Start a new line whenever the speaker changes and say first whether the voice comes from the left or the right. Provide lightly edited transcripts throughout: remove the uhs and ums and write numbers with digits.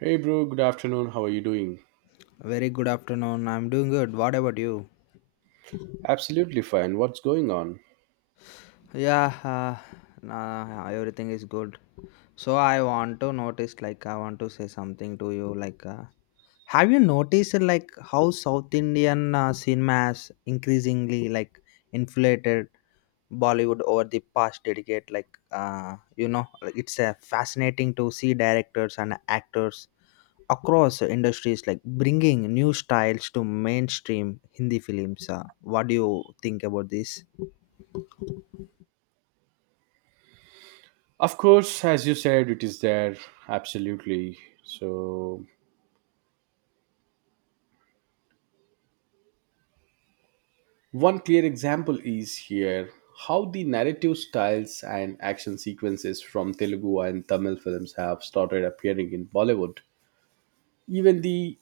right: Hey, bro, good afternoon. How are you doing?
left: Very good afternoon. I'm doing good. What about you?
right: Absolutely fine. What's going on?
left: Yeah, nah, everything is good. So I want to notice, like, I want to say something to you. Have you noticed, like, how South Indian cinema has increasingly, like, inflated Bollywood over the past decade? Like, it's fascinating to see directors and actors across industries, like, bringing new styles to mainstream Hindi films. What do you think about this?
right: Of course, as you said, it is there. Absolutely. So, one clear example is here, how the narrative styles and action sequences from Telugu and Tamil films have started appearing in Bollywood. Even the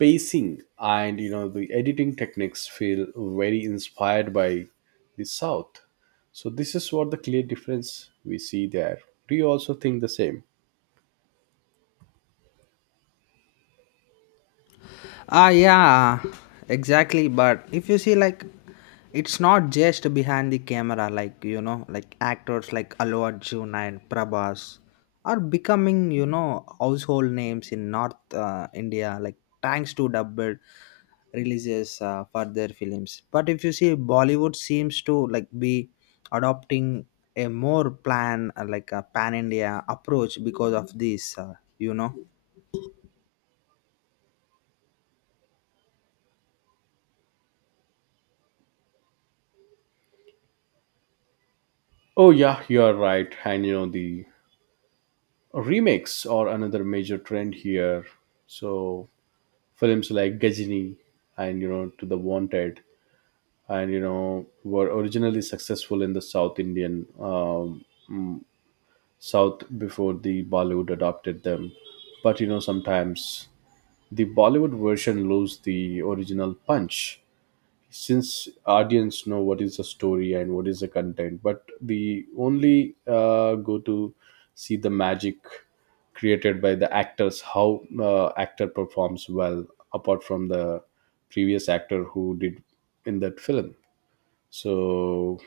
right: pacing and you know the editing techniques feel very inspired by the South. So this is what the clear difference we see there. Do you also think the same?
left: Ah, yeah, exactly. But if you see, like, it's not just behind the camera, like, you know, like actors like Allu Arjun and Prabhas are becoming, you know, household names in North India, like, thanks to dubbed releases for their films. But if you see, Bollywood seems to, like, be adopting a more a pan India approach because of this.
right: Oh yeah, you're right. And you know the remakes are another major trend here. So films like Gajini and you know To the Wanted and you know were originally successful in the South Indian mm, South before the Bollywood adopted them. But you know sometimes the Bollywood version lose the original punch, since audience know what is the story and what is the content, but we only go to see the magic created by the actors, how actor performs well apart from the previous actor who did in that film. So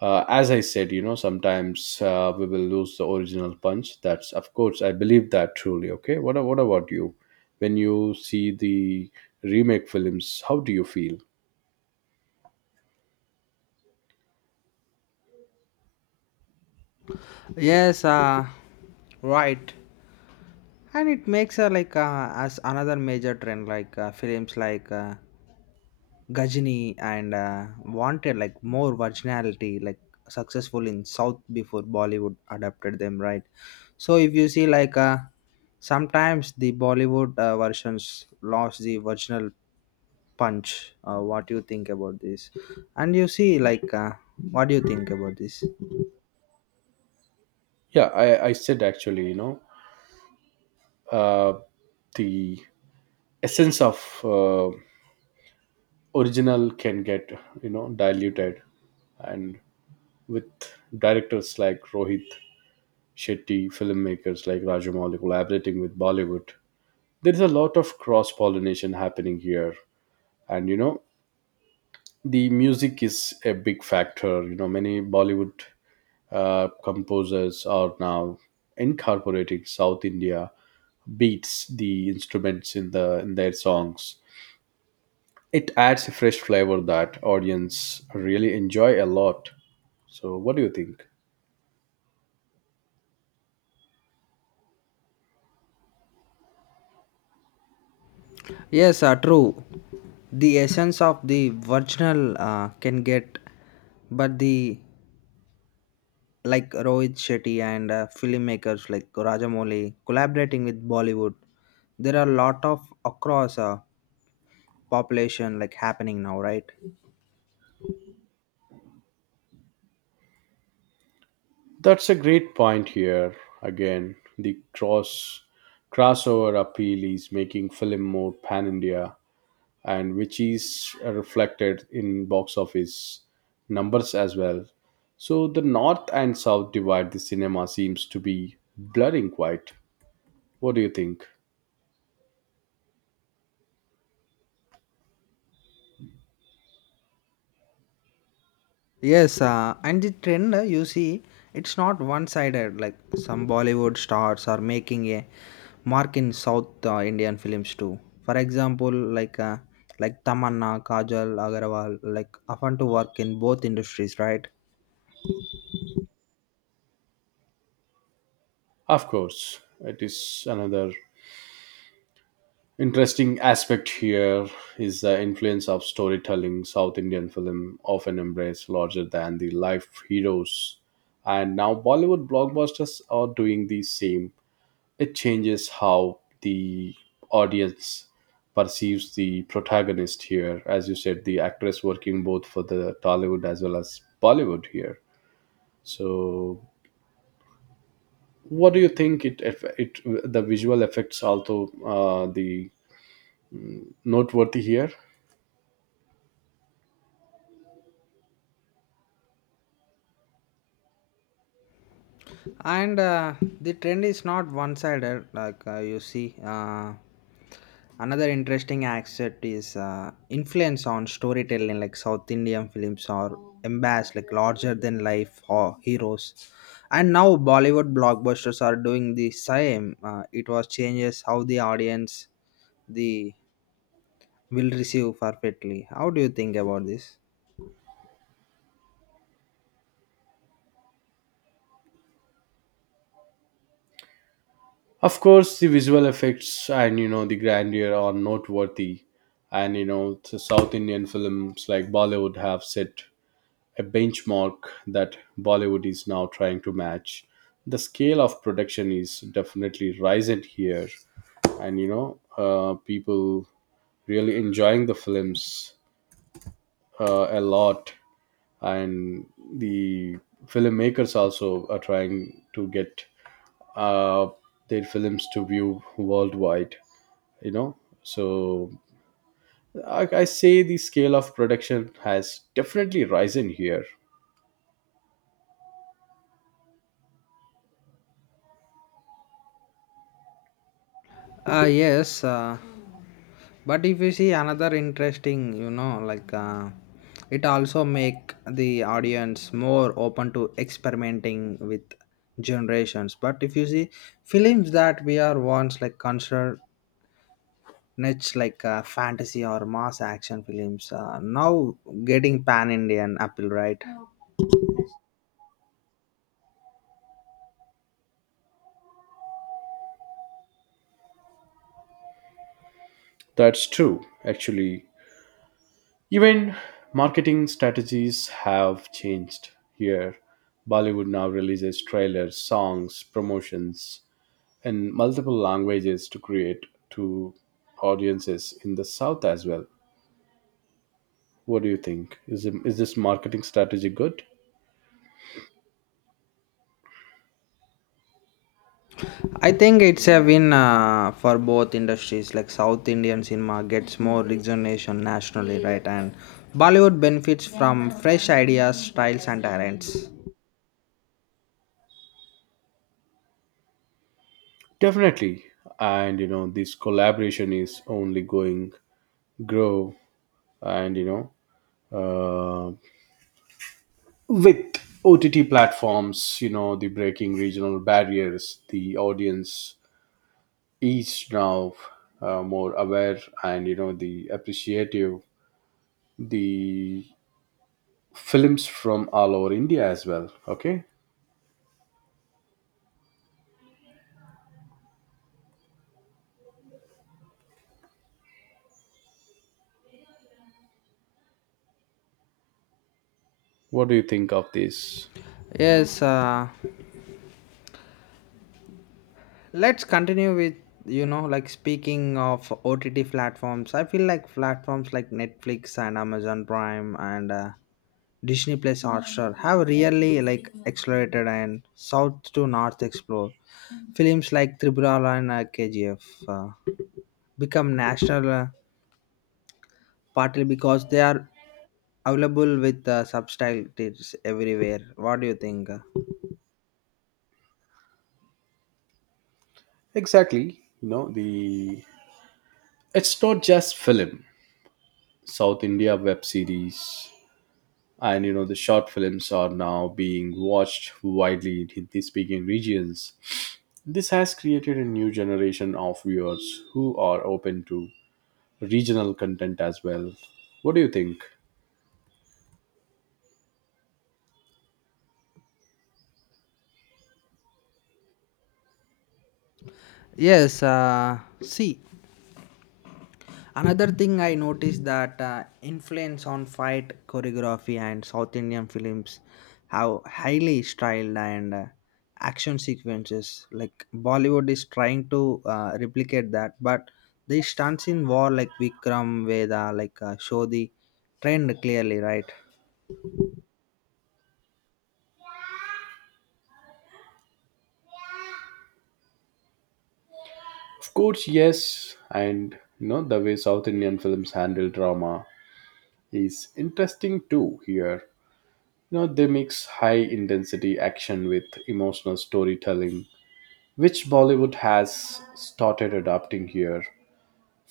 right: as I said, you know, sometimes we will lose the original punch. That's of course, I believe that truly. Okay, what about you, when you see the remake films, how do you feel?
left: Yes, right. And it makes her like as another major trend like films like Gajini and wanted like more virginality like successful in South before Bollywood adapted them, right? So if you see like sometimes the Bollywood versions lost the original punch. What do you think about this? And you see like what do you think about this?
right: Yeah, I said actually, you know, uh, the essence of original can get, you know, diluted. And with directors like Rohit Shetty, filmmakers like Rajamouli collaborating with Bollywood, there is a lot of cross pollination happening here. And, you know, the music is a big factor. You know, many Bollywood composers are now incorporating South India beats, the instruments in their songs. It adds a fresh flavor that audience really enjoy a lot. So what do you think?
left: Yes, true. The essence of the original can get, but the like Rohit Shetty and filmmakers like Rajamouli collaborating with Bollywood, there are a lot of across population like happening now, right?
right: That's a great point here. Again, the crossover appeal is making film more pan India, and which is reflected in box office numbers as well. So the north and south divide the cinema seems to be blurring quite. What do you think?
left: Yes, and the trend you see, it's not one-sided. Like some Bollywood stars are making a mark in South Indian films too. For example, like Tamanna, Kajal, Agarwal, like often to work in both industries, right?
right: Of course, it is another interesting aspect here, is the influence of storytelling. South Indian film often embrace larger than the life heroes, and now Bollywood blockbusters are doing the same. It changes how the audience perceives the protagonist here. As you said, the actress working both for the Tollywood as well as Bollywood here. So, what do you think? It the visual effects, also the noteworthy here.
left: And the trend is not one sided like you see another interesting aspect is influence on storytelling like South Indian films or embraced like larger than life or heroes, and now Bollywood blockbusters are doing the same. It was changes how the audience the will receive perfectly. How do you think about this?
right: Of course, the visual effects and you know the grandeur are noteworthy, and you know the South Indian films like Bollywood have set a benchmark that Bollywood is now trying to match. The scale of production is definitely rising here, and you know people really enjoying the films a lot, and the filmmakers also are trying to get uh, their films to view worldwide, you know. So I say the scale of production has definitely risen here.
left: Yes, but if you see another interesting, you know, like it also make the audience more open to experimenting with generations. But if you see films that we are once like considered niche like fantasy or mass action films now getting pan Indian appeal, right?
right: That's true actually. Even marketing strategies have changed here. Bollywood now releases trailers, songs, promotions in multiple languages to create to audiences in the south as well. What do you think, is this marketing strategy good?
left: I think it's a win for both industries. Like South Indian cinema gets more recognition nationally, right? And Bollywood benefits from fresh ideas, styles, and talents.
right: Definitely. And you know, this collaboration is only going grow. And you know, with OTT platforms, you know, the breaking regional barriers, the audience is now more aware and you know, the appreciative the films from all over India as well. Okay. What do you think of this?
left: Yes, let's continue with you know like speaking of OTT platforms. I feel like platforms like Netflix and Amazon Prime and Disney Plus Hotstar have really like accelerated and south to north explore films like Tribhulan and KGF. Uh, Become national partly because they are available with subtitles everywhere. What do you think?
right: Exactly. You know, the it's not just film. South India web series and you know the short films are now being watched widely in Hindi speaking regions. This has created a new generation of viewers who are open to regional content as well. What do you think?
left: Yes, see, another thing I noticed that influence on fight choreography and South Indian films have highly styled and action sequences like Bollywood is trying to replicate that, but the stunts in war like Vikram Veda like show the trend clearly, right?
right: Of course, yes. And you know the way South Indian films handle drama is interesting too here. You know, they mix high intensity action with emotional storytelling, which Bollywood has started adopting here.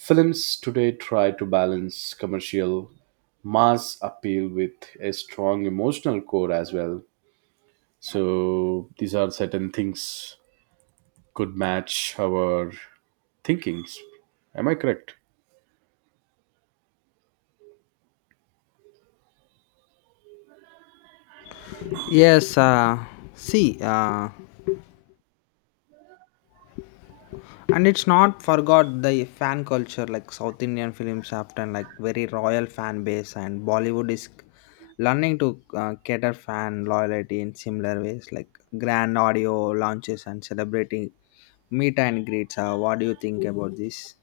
right: Films today try to balance commercial mass appeal with a strong emotional core as well. So these are certain things could match our thinkings. Am I correct?
left: Yes, see, and it's not forgot the fan culture like South Indian films often like very royal fan base, and Bollywood is learning to cater fan loyalty in similar ways like grand audio launches and celebrating meet and greets. What do you think about this?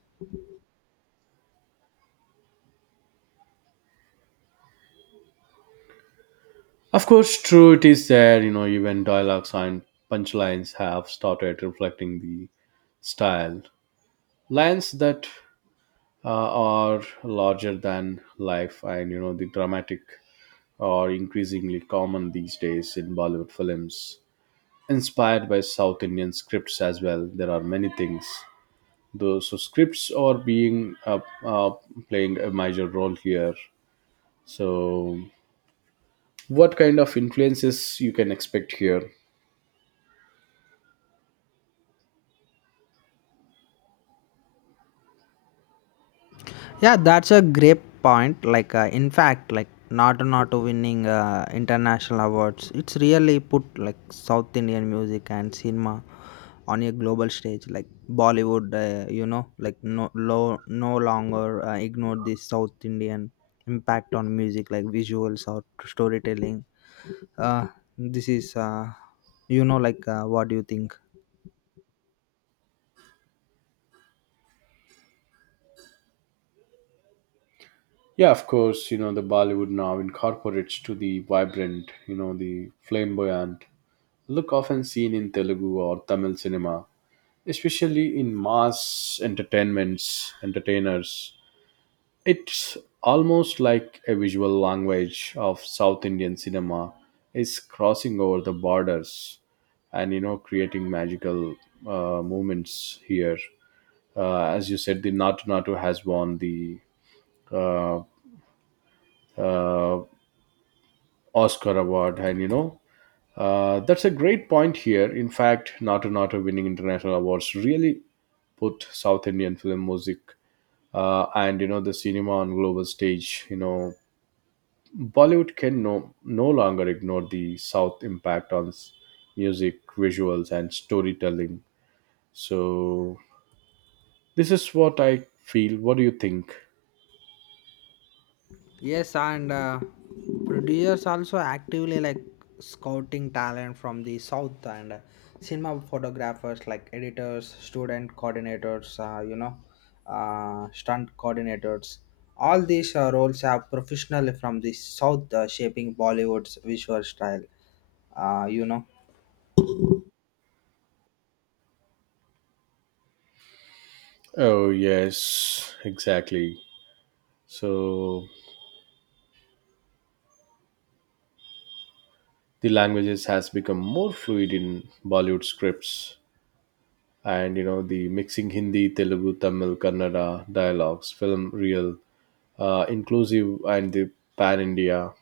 right: Of course, true, it is there, you know, even dialogues and punchlines have started reflecting the style. Lines that are larger than life and, you know, the dramatic are increasingly common these days in Bollywood films, inspired by South Indian scripts as well. There are many things. Those so scripts are being uh, playing a major role here. So, what kind of influences you can expect here?
left: Yeah, that's a great point. Like, in fact, like not winning international awards, it's really put like South Indian music and cinema on a global stage. Like Bollywood, like no longer ignore this South Indian impact on music, like visuals or storytelling. Uh, this is, you know, like what do you think?
right: Yeah, of course. You know the Bollywood now incorporates to the vibrant, you know the flamboyant look often seen in Telugu or Tamil cinema, especially in mass entertainments entertainers. It's almost like a visual language of South Indian cinema is crossing over the borders, and you know creating magical moments here. As you said, the Natu Natu has won the uh, uh, Oscar award, and you know that's a great point here. In fact, Natu Natu winning international awards really put South Indian film music and you know the cinema on global stage. You know Bollywood can no longer ignore the South impact on music, visuals, and storytelling. So, this is what I feel. What do you think?
left: Yes, and producers also actively like scouting talent from the south, and cinema photographers like editors, student coordinators, stunt coordinators. All these roles are professionally from the south, shaping Bollywood's visual style. Uh, you know.
right: Oh, yes, exactly. So, the languages has become more fluid in Bollywood scripts. And, you know, the mixing Hindi, Telugu, Tamil, Kannada dialogues, film, real, inclusive, and the pan India.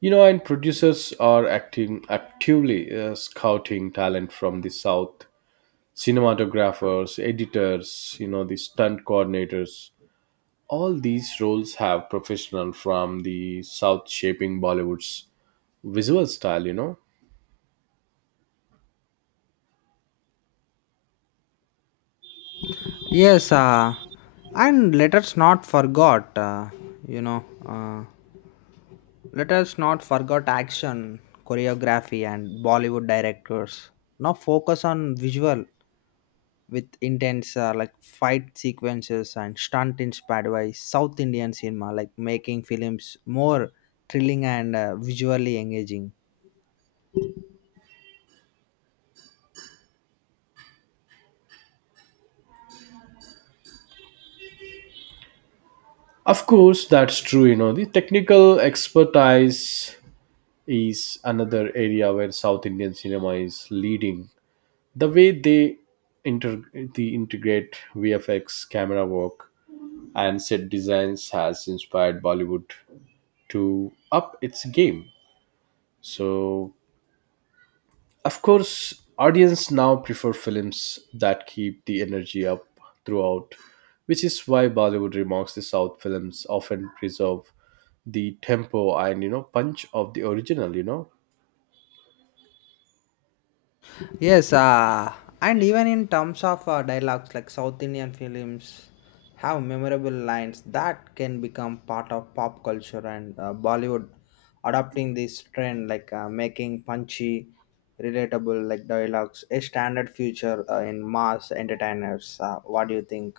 right: You know, and producers are acting actively scouting talent from the south. Cinematographers, editors, you know, the stunt coordinators. All these roles have professional from the south, shaping Bollywood's visual style, you know.
left: Yes, and let us not forget, you know. Uh, let us not forget action, choreography, and Bollywood directors. Now focus on visual with intense like fight sequences and stunt inspired by South Indian cinema, like making films more thrilling and visually engaging.
right: Of course, that's true, you know. The technical expertise is another area where South Indian cinema is leading. The way they inter- the integrate VFX, camera work, and set designs has inspired Bollywood to up its game. So, of course, audience now prefer films that keep the energy up throughout, which is why Bollywood remarks the South films often preserve the tempo and you know punch of the original. You know,
left: Yes, and even in terms of dialogues, like South Indian films have memorable lines that can become part of pop culture, and Bollywood adopting this trend, like making punchy, relatable like dialogues a standard feature in mass entertainers. What do you think?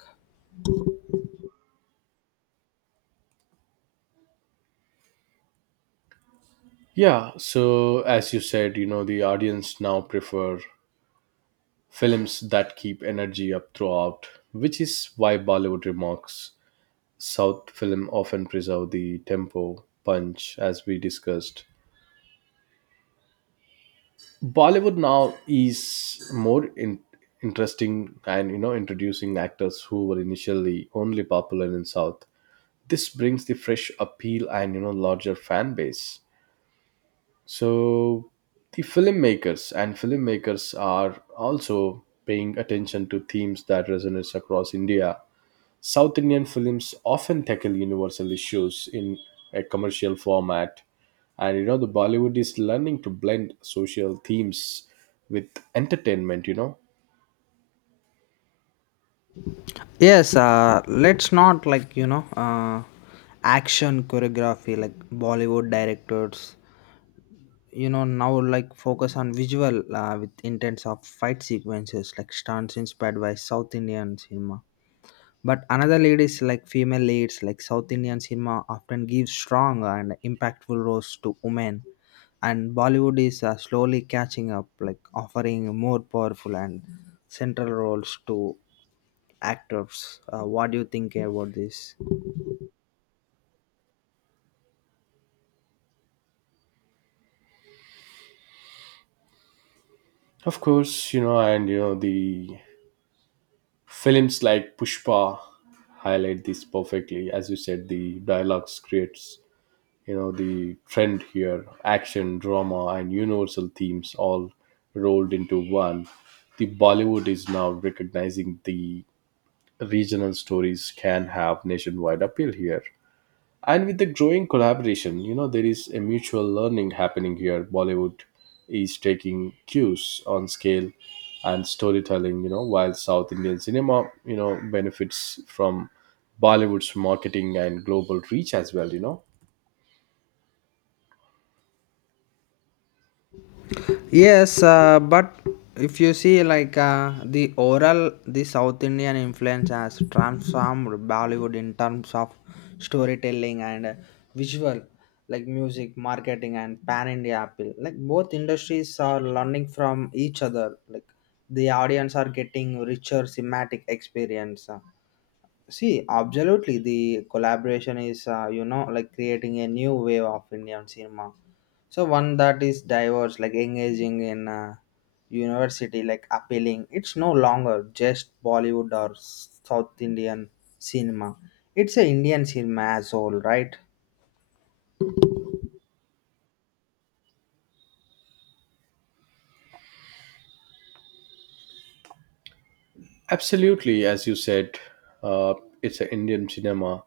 right: yeah. So as you said, you know the audience now prefer films that keep energy up throughout, which is why Bollywood remarks South film often preserve the tempo, punch, as we discussed. Bollywood now is more interesting and you know introducing actors who were initially only popular in South. This brings the fresh appeal and you know larger fan base. So the filmmakers are also paying attention to themes that resonates across India. South Indian films often tackle universal issues in a commercial format, and you know the Bollywood is learning to blend social themes with entertainment. You know,
left: Yes, let's not like you know action choreography like Bollywood directors you know now like focus on visual with intents of fight sequences like stunts inspired by South Indian cinema, but another lead is like female leads like South Indian cinema often gives strong and impactful roles to women, and Bollywood is slowly catching up like offering more powerful and central roles to actors. What do you think about this?
right: of course, you know, and you know the films like Pushpa highlight this perfectly. As you said, the dialogues creates you know the trend here, action, drama, and universal themes all rolled into one. The Bollywood is now recognizing the regional stories can have nationwide appeal here. And with the growing collaboration, you know, there is a mutual learning happening here. Bollywood is taking cues on scale and storytelling, you know, while South Indian cinema, you know, benefits from Bollywood's marketing and global reach as well, you know.
left: Yes, but if you see, like, the oral, the South Indian influence has transformed Bollywood in terms of storytelling and visual, like music, marketing, and pan India appeal. Like, both industries are learning from each other. Like, the audience are getting richer thematic experience. See, absolutely, the collaboration is, like creating a new wave of Indian cinema. So one that is diverse, like engaging in university, like appealing. It's no longer just Bollywood or South Indian cinema. It's a Indian cinema as whole, right?
right: Absolutely, as you said, uh, it's an Indian cinema.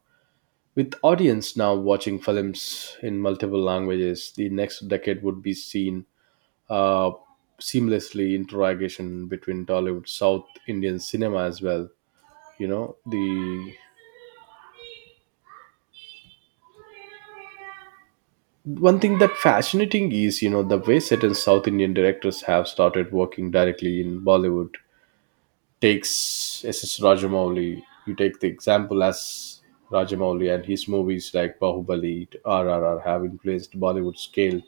right: With audience now watching films in multiple languages, the next decade would be seen uh, seamlessly interrogation between Tollywood, South Indian cinema as well. You know, the one thing that fascinating is, you know, the way certain South Indian directors have started working directly in Bollywood. Takes S. S. Rajamouli, you take the example as Rajamouli, and his movies like Bahubali, RRR have influenced Bollywood scale,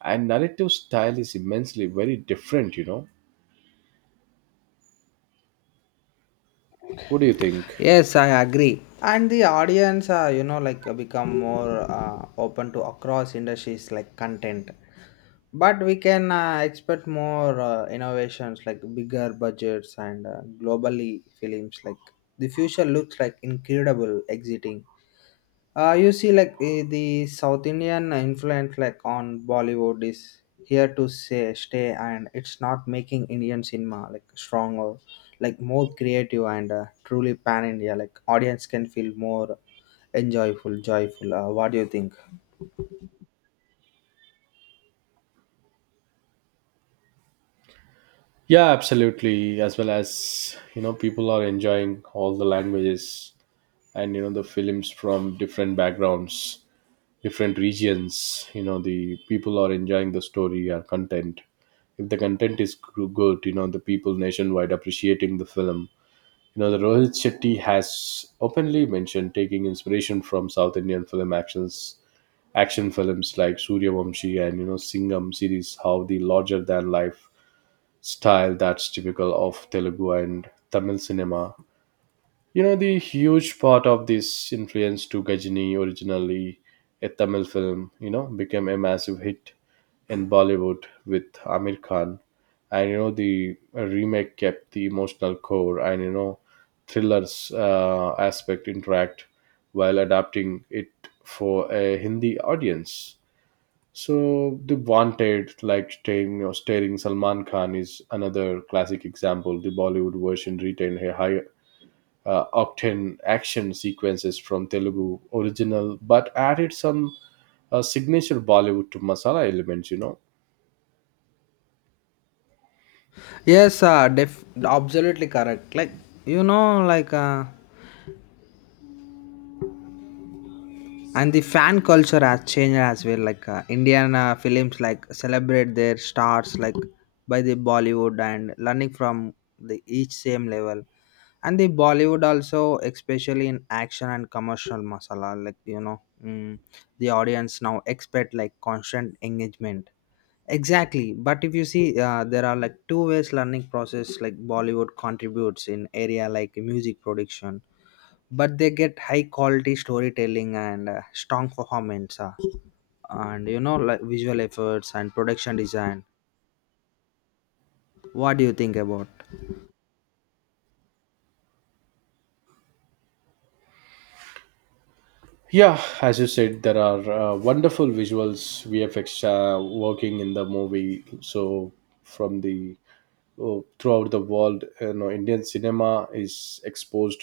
right: and narrative style is immensely very different, you know. What do you think?
left: Yes, I agree. And the audience become more open to across industries like content. But we can expect more innovations like bigger budgets and globally films like the future looks like incredible exiting. You see like the South Indian influence like on Bollywood is here to say, stay, and it's not making Indian cinema like stronger, like more creative and truly pan India like audience can feel more joyful. What do you think?
right: Yeah, absolutely. As well as, you know, people are enjoying all the languages and, you know, the films from different backgrounds, different regions. You know, the people are enjoying the story or content. If the content is good, you know, the people nationwide appreciating the film. You know, the Rohit Shetty has openly mentioned taking inspiration from South Indian film actions, action films like Suryavamshi and, you know, Singham series, how the larger than life style that's typical of Telugu and Tamil cinema. You know, the huge part of this influence to Gajini, originally a Tamil film, you know, became a massive hit in Bollywood with Amir Khan. And you know, the remake kept the emotional core and you know, thrillers aspect intact while adapting it for a Hindi audience. So the wanted, like staying or staring Salman Khan is another classic example. The Bollywood version retained a high octane action sequences from Telugu original, but added some signature Bollywood to masala elements. You know,
left: Absolutely correct. Like you know like uh, and the fan culture has changed as well like Indian films like celebrate their stars like by the Bollywood and learning from the each same level, and the Bollywood also especially in action and commercial masala like you know mm, the audience now expect like constant engagement. Exactly, but if you see there are like two ways learning process like Bollywood contributes in area like music production, but they get high quality storytelling and strong performance, and you know like visual efforts and production design. What do you think about?
right: yeah, as you said, there are wonderful visuals, VFX working in the movie. So from the throughout the world, you know indian cinema is exposed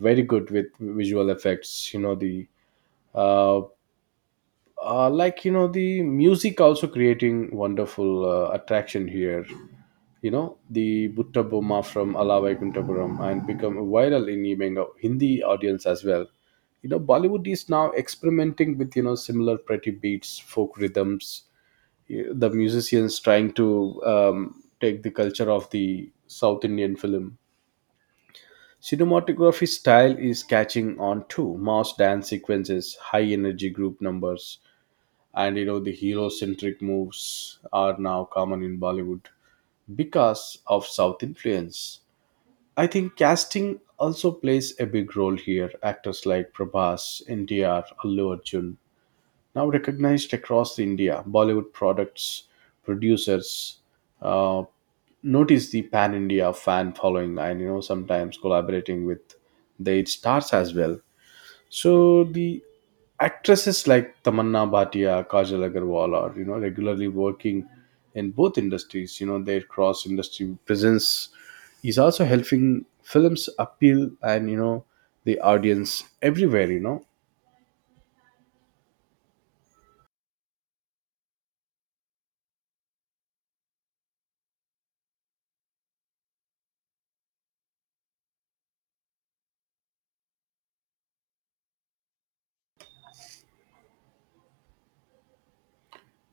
right: very good with visual effects. You know the uh, like you know the music also creating wonderful attraction here. You know the butta Boma from alawai kuntapuram and become viral in the hindi audience as well. You know Bollywood is now experimenting with you know similar pretty beats, folk rhythms. The musicians trying to take the culture of the South Indian film. Cinematography style is catching on too. Mass dance sequences, high energy group numbers, and you know the hero-centric moves are now common in Bollywood because of South influence. I think casting also plays a big role here. Actors like Prabhas, NTR, Allu Arjun, now recognized across India. Bollywood products producers uh, notice the pan India fan following, and you know sometimes collaborating with their stars as well. So the actresses like Tamanna Bhatia, Kajal Agarwal are you know regularly working in both industries. You know their cross industry presence is also helping films appeal and you know the audience everywhere. You know,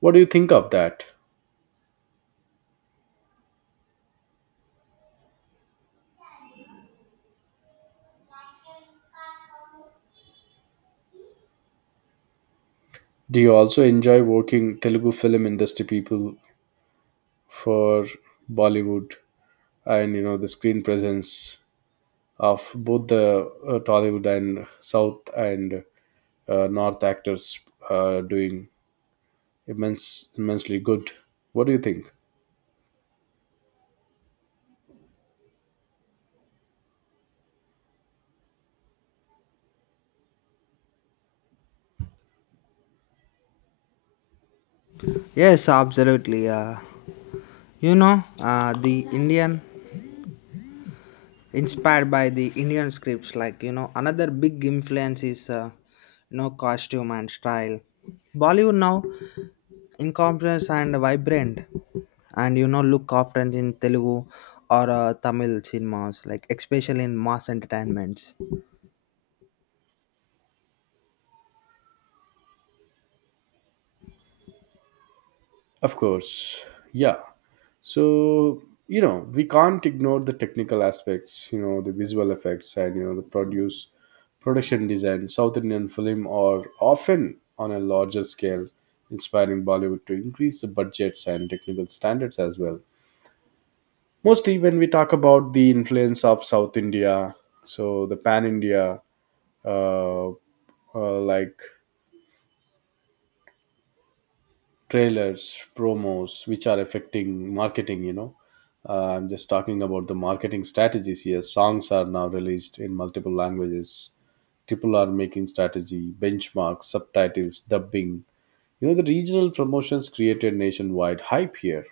right: what do you think of that? Do you also enjoy working Telugu film industry people for Bollywood, and you know the screen presence of both the Tollywood and South and North actors doing immense immensely good? What do you think?
left: Yes, absolutely. The Indian inspired by the Indian scripts like you know another big influence is costume and style. Bollywood now incompetence and vibrant, and you know look often in Telugu or Tamil cinemas like especially in mass entertainments.
right: Of course. Yeah. So, you know, we can't ignore the technical aspects, you know, the visual effects and, you know, the produce production design. South Indian film are often on a larger scale, inspiring Bollywood to increase the budgets and technical standards as well. Mostly when we talk about the influence of South India, so the pan India, uh, like trailers, promos, which are affecting marketing. You know, I'm just talking about the marketing strategies here. Songs are now released in multiple languages. Triple R making strategy benchmarks, subtitles, dubbing, you know the regional promotions created nationwide hype here.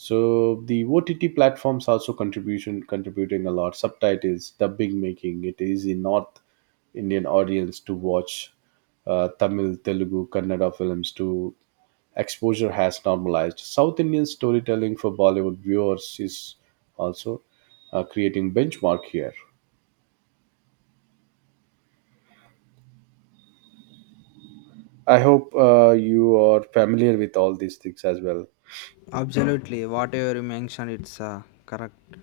right: So the OTT platforms also contribution contributing a lot. Subtitles, dubbing, making it easy North Indian audience to watch Tamil, Telugu, Kannada films. To exposure has normalized South Indian storytelling for Bollywood viewers, is also creating benchmark here. I hope you are familiar with all these things as well.
left: Absolutely, whatever you mentioned, it's correct.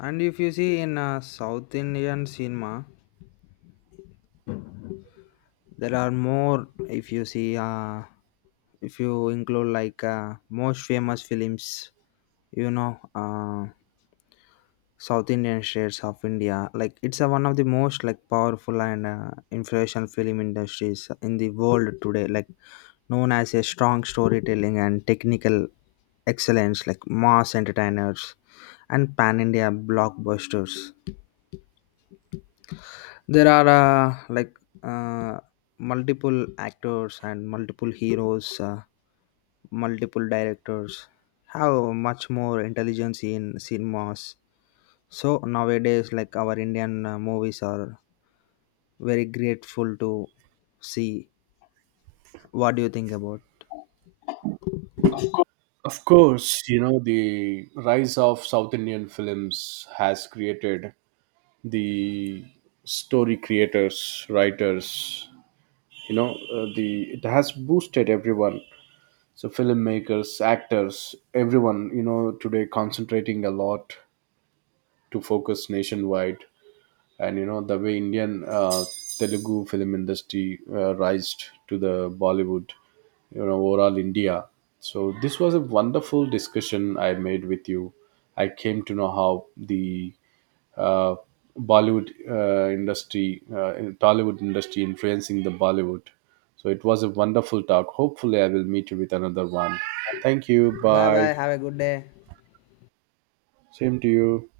left: And if you see in South Indian cinema, there are more if you see if you include like most famous films you know South Indian states of India, like it's a, one of the most like powerful and influential film industries in the world today, like known as a strong storytelling and technical excellence like mass entertainers and pan India blockbusters. There are uh, multiple actors and multiple heroes, multiple directors. Have much more intelligence in cinemas. So nowadays, like our Indian movies are very grateful to see. What do you think about?
right: Of course, you know the rise of South Indian films has created the story creators, writers. You know the it has boosted everyone. So filmmakers, actors, everyone, you know, today concentrating a lot to focus nationwide. And you know the way indian telugu film industry rised to the Bollywood, you know, overall India. So this was a wonderful discussion I made with you. I came to know how the uh, Bollywood industry, Tollywood industry influencing the Bollywood. So it was a wonderful talk. Hopefully, I will meet you with another one. Thank you.
left: Bye
right: Bye.
left: bye. Have a good day.
right: Same to you.